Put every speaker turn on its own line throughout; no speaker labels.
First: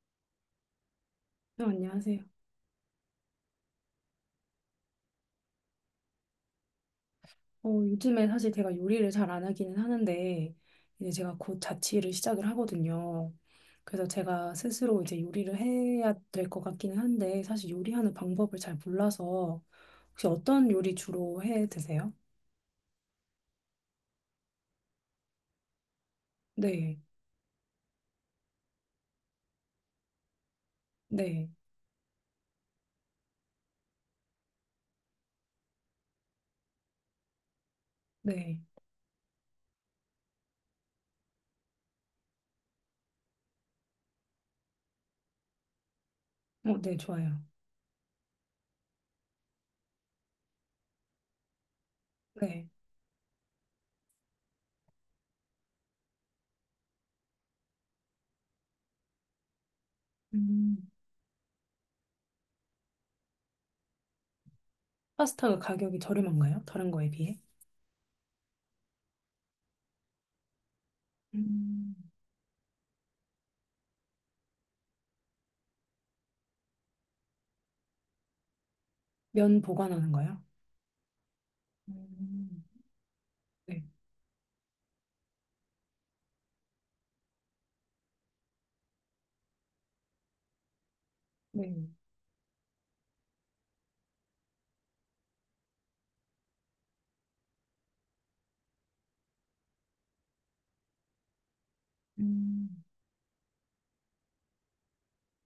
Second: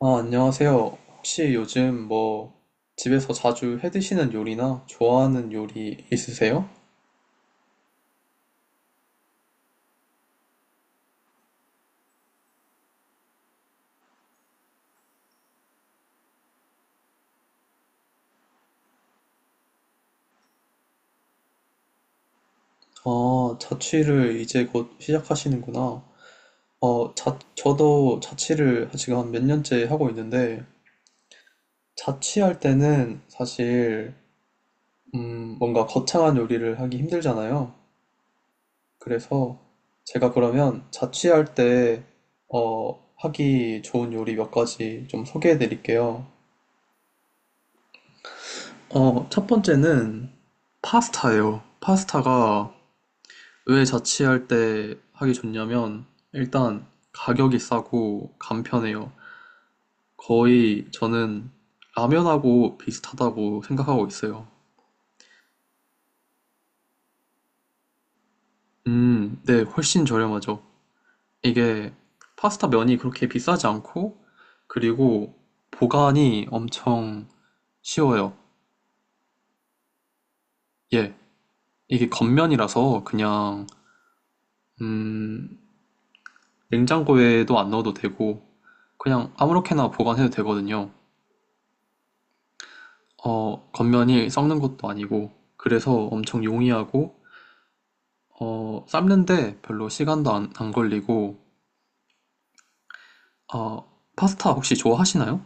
아, 안녕하세요. 혹시
네,
요즘
안녕하세요.
뭐 집에서 자주 해 드시는 요리나 좋아하는 요리 있으세요?
요즘에 사실 제가 요리를 잘 안 하기는 하는데, 이제 제가 곧 자취를 시작을 하거든요. 그래서 제가 스스로 이제 요리를 해야 될 것 같기는 한데, 사실 요리하는 방법을 잘 몰라서, 혹시 어떤 요리 주로 해 드세요?
아, 자취를 이제 곧 시작하시는구나.
네,
저도 자취를 지금 한 몇 년째 하고 있는데,
네,
자취할 때는 사실, 뭔가 거창한 요리를 하기 힘들잖아요.
네.
그래서 제가 그러면 자취할 때, 하기 좋은 요리 몇 가지 좀 소개해 드릴게요.
네, 좋아요.
어, 첫 번째는 파스타예요.
네.
파스타가 왜 자취할 때 하기 좋냐면 일단 가격이 싸고 간편해요.
음,
거의 저는 라면하고 비슷하다고 생각하고 있어요.
파스타가 가격이 저렴한가요? 다른 거에 비해?
네, 훨씬 저렴하죠. 이게
음,
파스타 면이 그렇게 비싸지 않고 그리고 보관이 엄청 쉬워요.
면 보관하는 거요?
예, 이게
음,
겉면이라서 그냥
네,
음, 냉장고에도 안 넣어도 되고 그냥 아무렇게나 보관해도 되거든요.
네.
어, 겉면이 썩는 것도 아니고, 그래서 엄청 용이하고, 삶는데 별로 시간도 안 걸리고,
음.
어, 파스타 혹시 좋아하시나요?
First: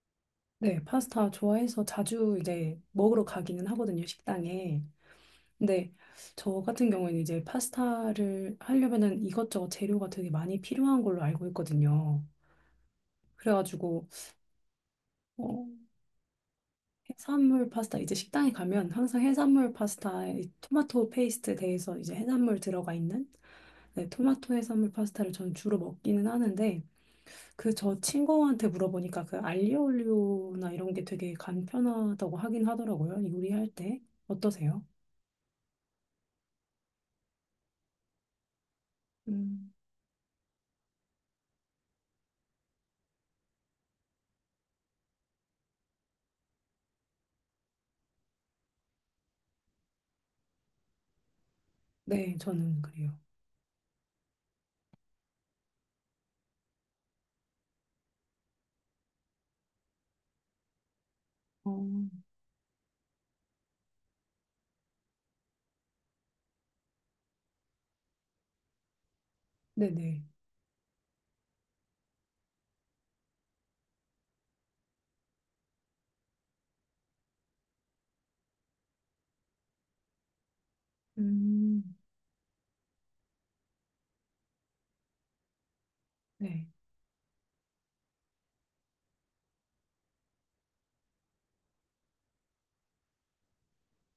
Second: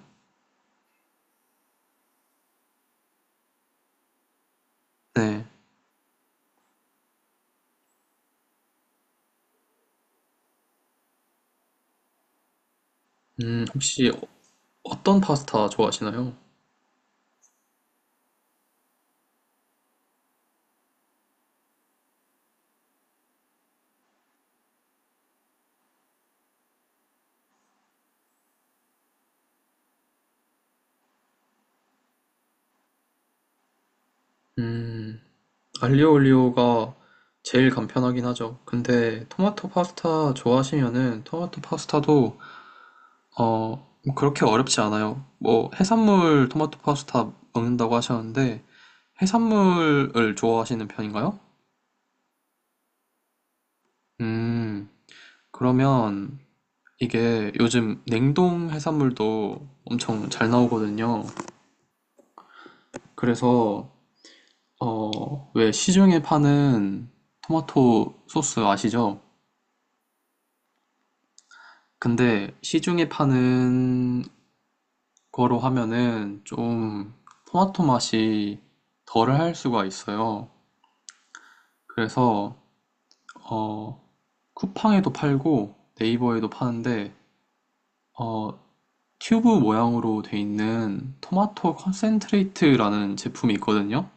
네, 파스타 좋아해서 자주 이제 먹으러 가기는 하거든요, 식당에.
네.
근데 저 같은 경우에는 이제 파스타를 하려면은 이것저것 재료가 되게 많이 필요한 걸로 알고 있거든요. 그래가지고,
혹시 어떤
어,
파스타 좋아하시나요?
해산물 파스타, 이제 식당에 가면 항상 해산물 파스타에 이 토마토 페이스트 대해서 이제 해산물 들어가 있는 네, 토마토 해산물 파스타를 저는 주로 먹기는 하는데, 그 저 친구한테 물어보니까 그 알리오올리오나 이런 게 되게 간편하다고 하긴 하더라고요. 요리할 때. 어떠세요?
음, 알리오 올리오가 제일 간편하긴 하죠. 근데 토마토
음,
파스타 좋아하시면은 토마토 파스타도 어, 뭐 그렇게 어렵지 않아요. 뭐 해산물 토마토 파스타 먹는다고 하셨는데 해산물을 좋아하시는 편인가요?
네, 저는 그래요.
음, 그러면 이게 요즘 냉동 해산물도 엄청 잘 나오거든요.
어,
그래서, 어, 왜 시중에 파는 토마토 소스 아시죠?
네네.
근데 시중에 파는 거로 하면은 좀 토마토 맛이 덜할 수가 있어요.
음,
그래서, 어, 쿠팡에도 팔고 네이버에도
네.
파는데, 어, 튜브 모양으로 돼 있는 토마토 컨센트레이트라는 제품이 있거든요.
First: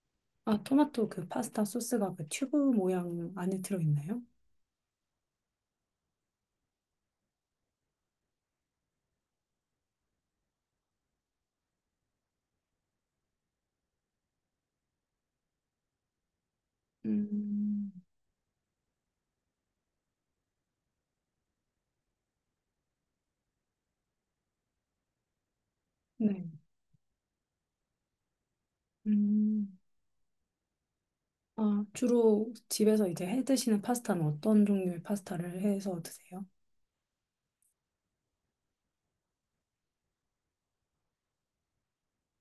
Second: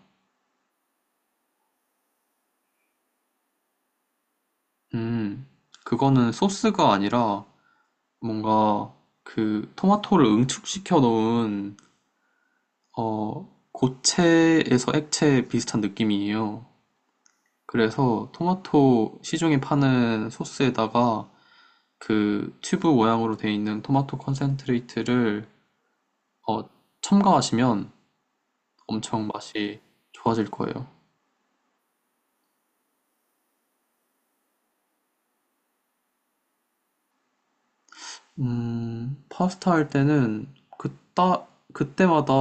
아, 토마토 그 파스타 소스가 그 튜브 모양 안에 들어있나요?
음, 그거는 소스가 아니라 뭔가 그 토마토를 응축시켜 놓은, 고체에서 액체 비슷한 느낌이에요.
음,
그래서 토마토 시중에 파는 소스에다가 그 튜브 모양으로 돼 있는 토마토 컨센트레이트를
네.
어, 첨가하시면 엄청
음.
맛이 좋아질 거예요.
아, 주로 집에서 이제 해 드시는 파스타는 어떤 종류의 파스타를 해서 드세요?
파스타 할 때는 그따, 그때마다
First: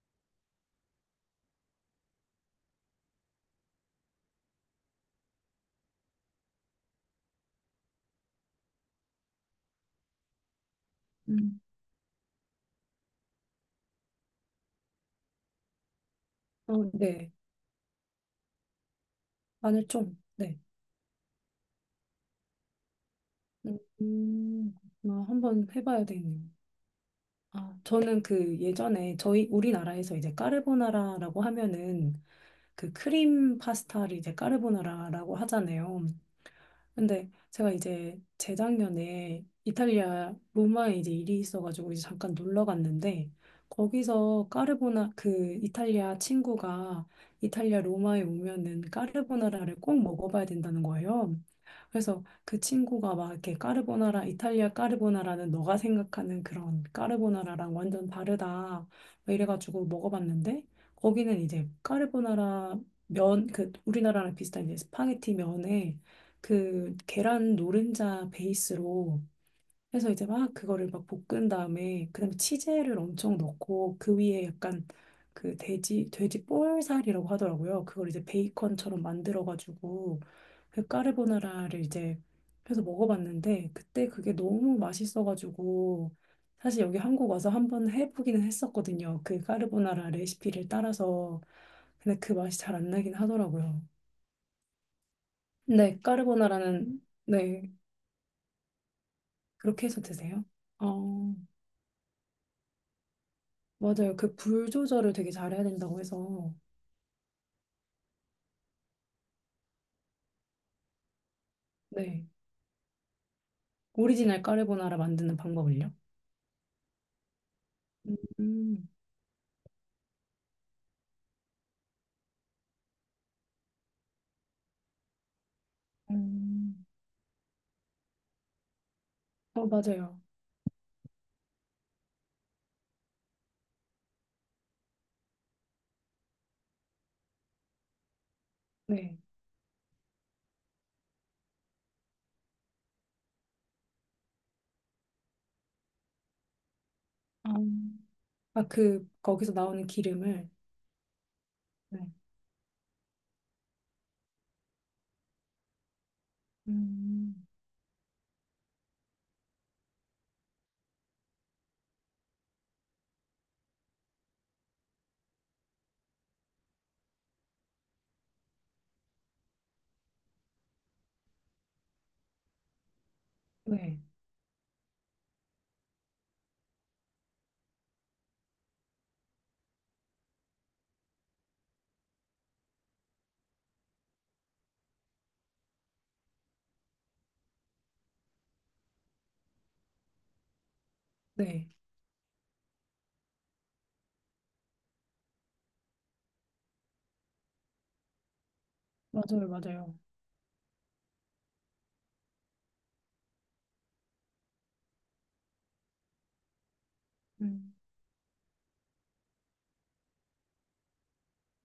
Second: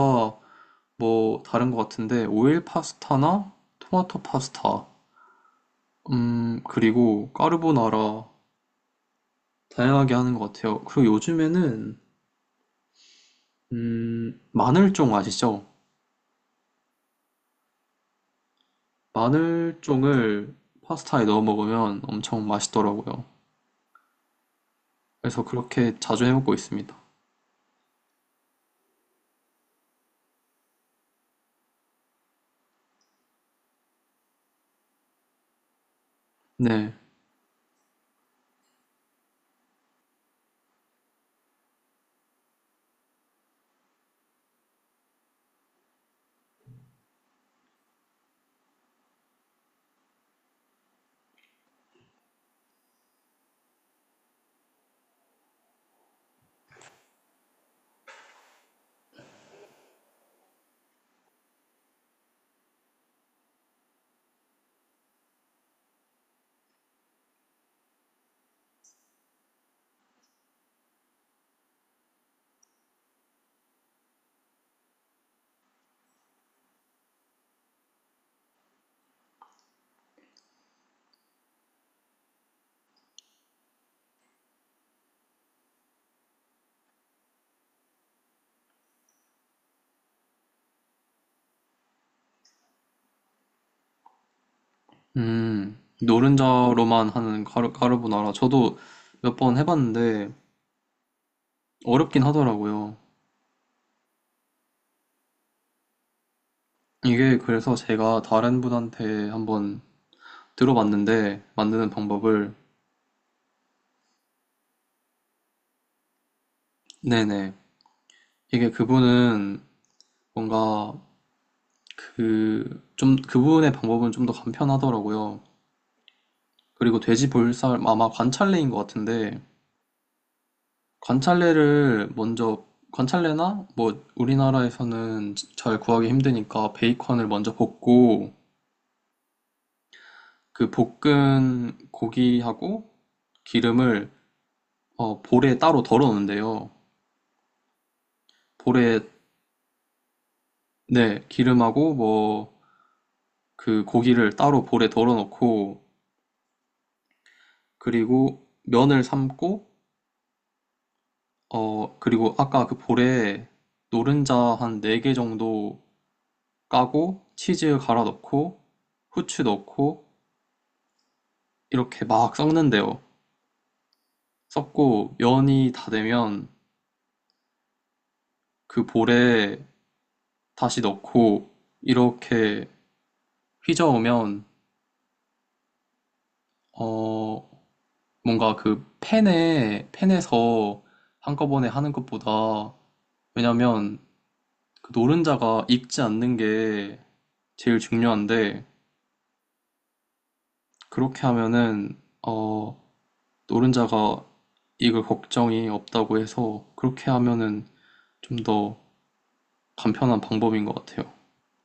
뭐 다른 것 같은데 오일 파스타나 토마토 파스타, 그리고 까르보나라 다양하게 하는 것 같아요. 그리고
음.
요즘에는 마늘쫑 아시죠?
어, 네. 마늘 좀.
마늘쫑을
네.
파스타에 넣어 먹으면 엄청 맛있더라고요.
음, 아,
그래서
한번
그렇게
해봐야
자주 해
되네요.
먹고 있습니다.
아, 저는 그 예전에 저희 우리나라에서 이제 까르보나라라고 하면은 그 크림 파스타를 이제 까르보나라라고 하잖아요.
네,
근데 제가 이제 재작년에 이탈리아 로마에 이제 일이 있어가지고 이제 잠깐 놀러 갔는데 거기서 까르보나 그 이탈리아 친구가 이탈리아 로마에 오면은 까르보나라를 꼭 먹어봐야 된다는 거예요. 그래서 그 친구가 막 이렇게 까르보나라 이탈리아 까르보나라는 너가 생각하는 그런 까르보나라랑 완전 다르다 막 이래가지고 먹어봤는데 거기는 이제 까르보나라 면 그 우리나라랑 비슷한 이제 스파게티 면에 그 계란 노른자 베이스로 해서 이제 막 그거를 막 볶은 다음에 그다음에 치즈를 엄청 넣고 그 위에 약간 그 돼지 볼살이라고 하더라고요. 그걸 이제 베이컨처럼 만들어 가지고 그 까르보나라를 이제 해서 먹어봤는데 그때 그게 너무 맛있어 가지고 사실 여기 한국 와서 한번 해보기는 했었거든요. 그 까르보나라 레시피를 따라서 근데 그 맛이 잘 안 나긴 하더라고요. 근데 까르보나라는
노른자로만 하는
네
까르보나라 저도 몇 번
그렇게 해서
해봤는데
드세요? 어,
어렵긴 하더라고요.
맞아요. 그 불 조절을 되게 잘해야 된다고 해서,
이게 그래서 제가 다른 분한테 한번 들어봤는데 만드는
네.
방법을.
오리지널 까르보나라 만드는 방법을요?
네네, 이게
음,
그분은 뭔가 그 좀 그분의 방법은 좀 더 간편하더라고요.
음,
그리고 돼지 볼살 아, 아마 관찰레인 것 같은데
어, 맞아요.
관찰레를 먼저, 관찰레나 뭐 우리나라에서는 잘 구하기 힘드니까 베이컨을 먼저 볶고
네.
그 볶은 고기하고 기름을 볼에 따로 덜어 놓는데요.
아, 아,
볼에,
그, 거기서 나오는 기름을,
네, 기름하고
네,
뭐 그 고기를 따로 볼에 덜어놓고
음,
그리고 면을 삶고 그리고 아까 그 볼에 노른자 한 4개 정도 까고 치즈 갈아 넣고 후추 넣고 이렇게 막 섞는데요.
네,
섞고 면이 다 되면 그 볼에 다시 넣고 이렇게 휘저으면, 어 뭔가 그 팬에서 한꺼번에
네.
하는 것보다, 왜냐면 그 노른자가 익지 않는 게 제일 중요한데
맞아요, 맞아요.
그렇게 하면은 어 노른자가 익을 걱정이 없다고 해서 그렇게 하면은
음.
좀 더 간편한 방법인 것 같아요.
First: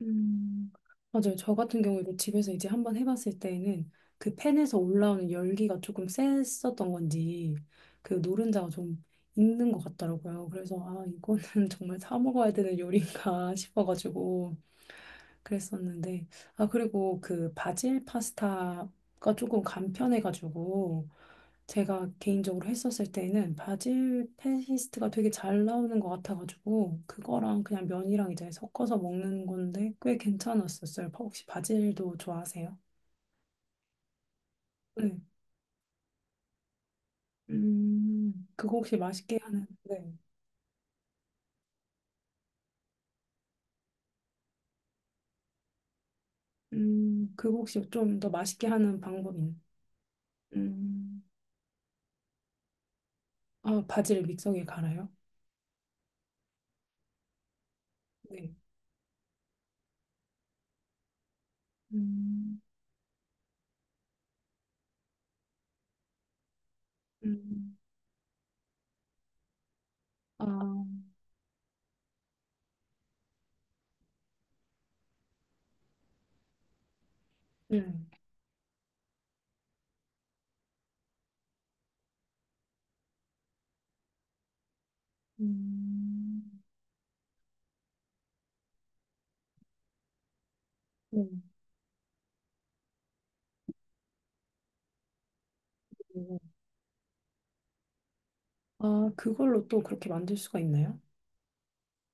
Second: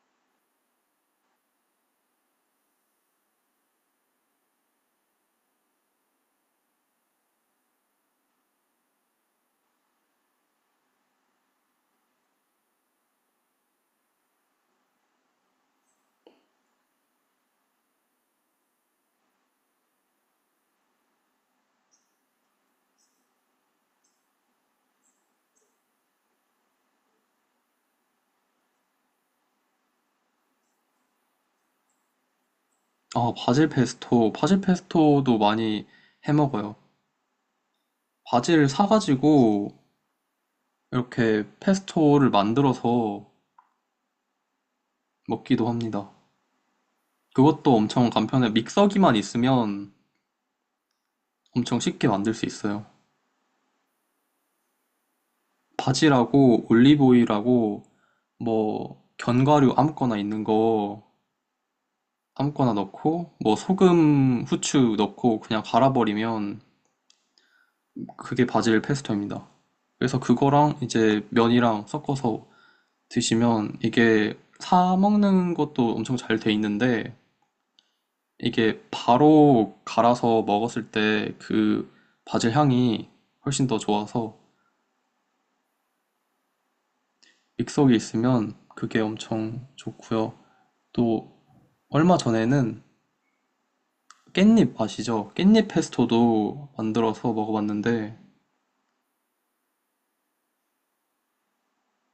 음, 맞아요. 저 같은 경우에도 집에서 이제 한번 해봤을 때에는 그 팬에서 올라오는 열기가 조금 셌었던 건지 그 노른자가 좀 익는 것 같더라고요. 그래서 아, 이거는 정말 사 먹어야 되는 요리인가 싶어가지고 그랬었는데 아 그리고 그 바질 파스타가 조금 간편해가지고 제가 개인적으로 했었을 때는 바질 페이스트가 되게 잘 나오는 것 같아가지고 그거랑 그냥 면이랑 이제 섞어서 먹는 건데 꽤 괜찮았었어요. 혹시 바질도 좋아하세요?
바질
네.
페스토도 많이 해 먹어요. 바질을
그거 혹시 맛있게 하는,
사가지고
네.
이렇게 페스토를 만들어서 먹기도 합니다.
그거
그것도
혹시
엄청
좀 더
간편해.
맛있게 하는
믹서기만
방법인,
있으면
음,
엄청 쉽게 만들 수 있어요.
아, 바질 믹서기에 갈아요?
바질하고 올리브오일하고
네.
뭐 견과류 아무거나 있는 거
음,
아무거나 넣고 뭐 소금, 후추 넣고 그냥 갈아버리면
음,
그게 바질 페스토입니다. 그래서
아.
그거랑 이제 면이랑 섞어서 드시면 이게 사 먹는 것도 엄청 잘 돼 있는데
음.
이게 바로 갈아서 먹었을 때 그 바질 향이 훨씬 더 좋아서
음,
믹서기에 있으면 그게 엄청 좋고요. 또
음.
얼마 전에는 깻잎 아시죠? 깻잎 페스토도 만들어서 먹어봤는데,
아, 그걸로 또 그렇게 만들 수가 있나요?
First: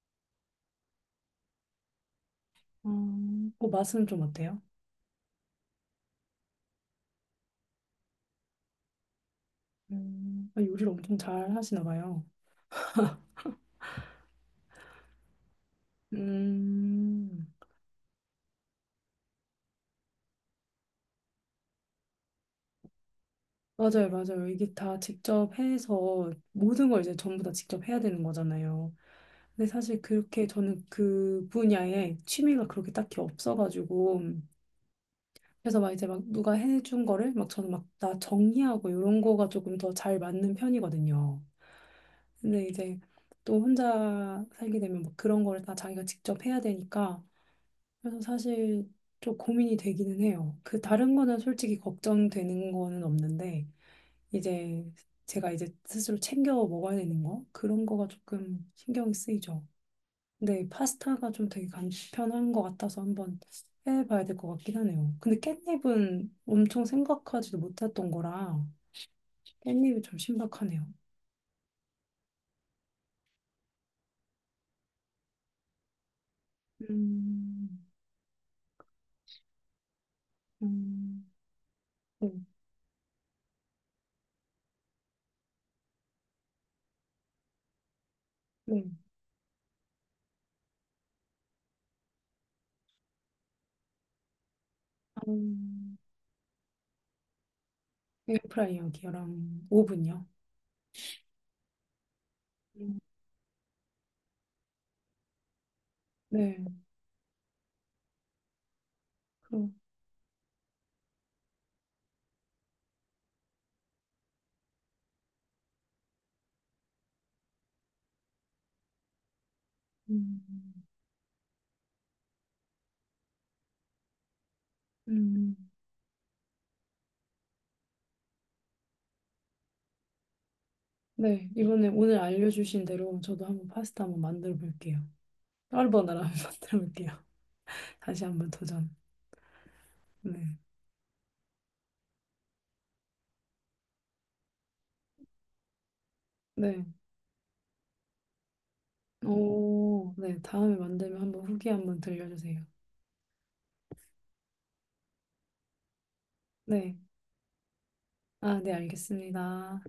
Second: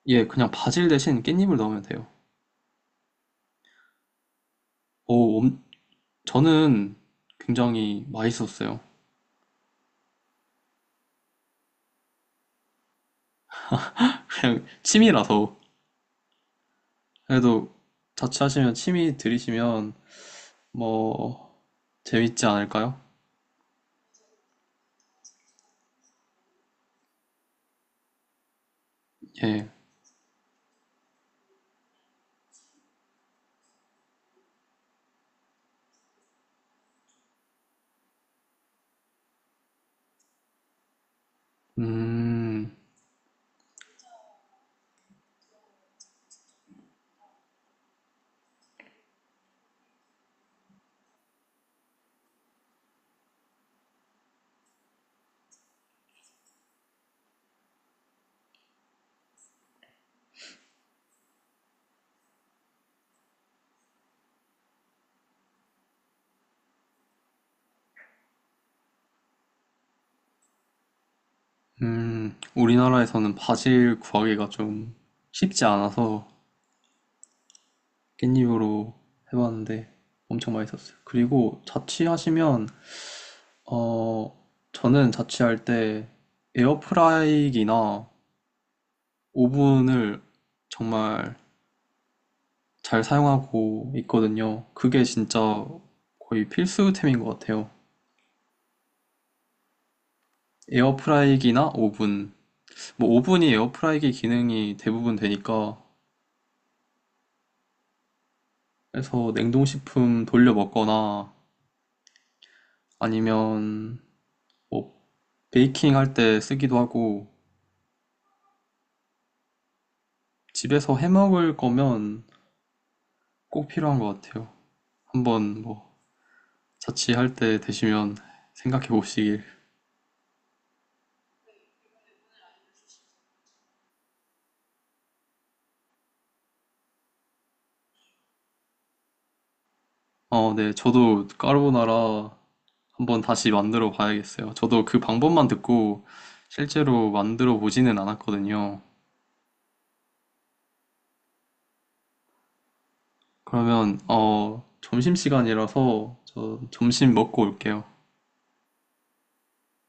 예, 그냥 바질 대신 깻잎을 넣으면 돼요.
아, 맛은 좀 어때요?
오, 엄- 저는 굉장히 맛있었어요.
아, 요리를 엄청 잘 하시나 봐요.
그냥 취미라서.
음,
그래도 자취하시면 취미 들이시면 뭐 재밌지 않을까요?
맞아요, 맞아요. 이게 다 직접 해서 모든 걸 이제 전부 다 직접 해야 되는 거잖아요.
예.
근데 사실 그렇게 저는 그 분야에 취미가 그렇게 딱히 없어가지고 그래서 막 이제 막 누가 해준 거를 막 저는 막 다 정리하고 이런 거가 조금 더 잘 맞는 편이거든요. 근데
음,
이제 또 혼자 살게 되면 막 그런 거를 다 자기가 직접 해야 되니까 그래서 사실 좀 고민이 되기는 해요. 그 다른 거는 솔직히 걱정되는 거는 없는데 이제 제가 이제 스스로 챙겨 먹어야 되는 거 그런 거가 조금 신경이 쓰이죠. 근데 파스타가 좀 되게 간편한 것 같아서 한번 해봐야 될 것 같긴 하네요. 근데 깻잎은 엄청 생각하지도 못했던 거라 깻잎이 좀 신박하네요.
우리나라에서는 바질 구하기가 좀 쉽지 않아서
음,
깻잎으로 해봤는데 엄청 맛있었어요.
음,
그리고
네.
자취하시면 어, 저는 자취할 때 에어프라이기나
네.
오븐을 정말 잘 사용하고 있거든요. 그게 진짜
음,
거의 필수템인 것 같아요.
에어프라이어기랑 오븐이요.
에어프라이기나 오븐.
음,
뭐 오븐이 에어프라이기 기능이 대부분 되니까
네,
그래서
그럼
냉동식품 돌려 먹거나 아니면 뭐 베이킹 할 때 쓰기도 하고
음.
집에서 해 먹을 거면 꼭 필요한 것 같아요.
음,
한번 뭐 자취할 때 되시면 생각해 보시길.
네 이번에 오늘 알려주신 대로 저도 한번 파스타 한번 만들어 볼게요. 까르보나라 한번 만들어 볼게요. 다시 한번 도전.
어,
네,
네. 저도 까르보나라 한번 다시 만들어 봐야겠어요. 저도 그 방법만 듣고
네,
실제로 만들어 보지는 않았거든요.
오, 네 다음에 만들면 한번 후기 한번 들려주세요.
그러면, 어, 점심시간이라서 저
네,
점심 먹고 올게요.
아, 네 알겠습니다.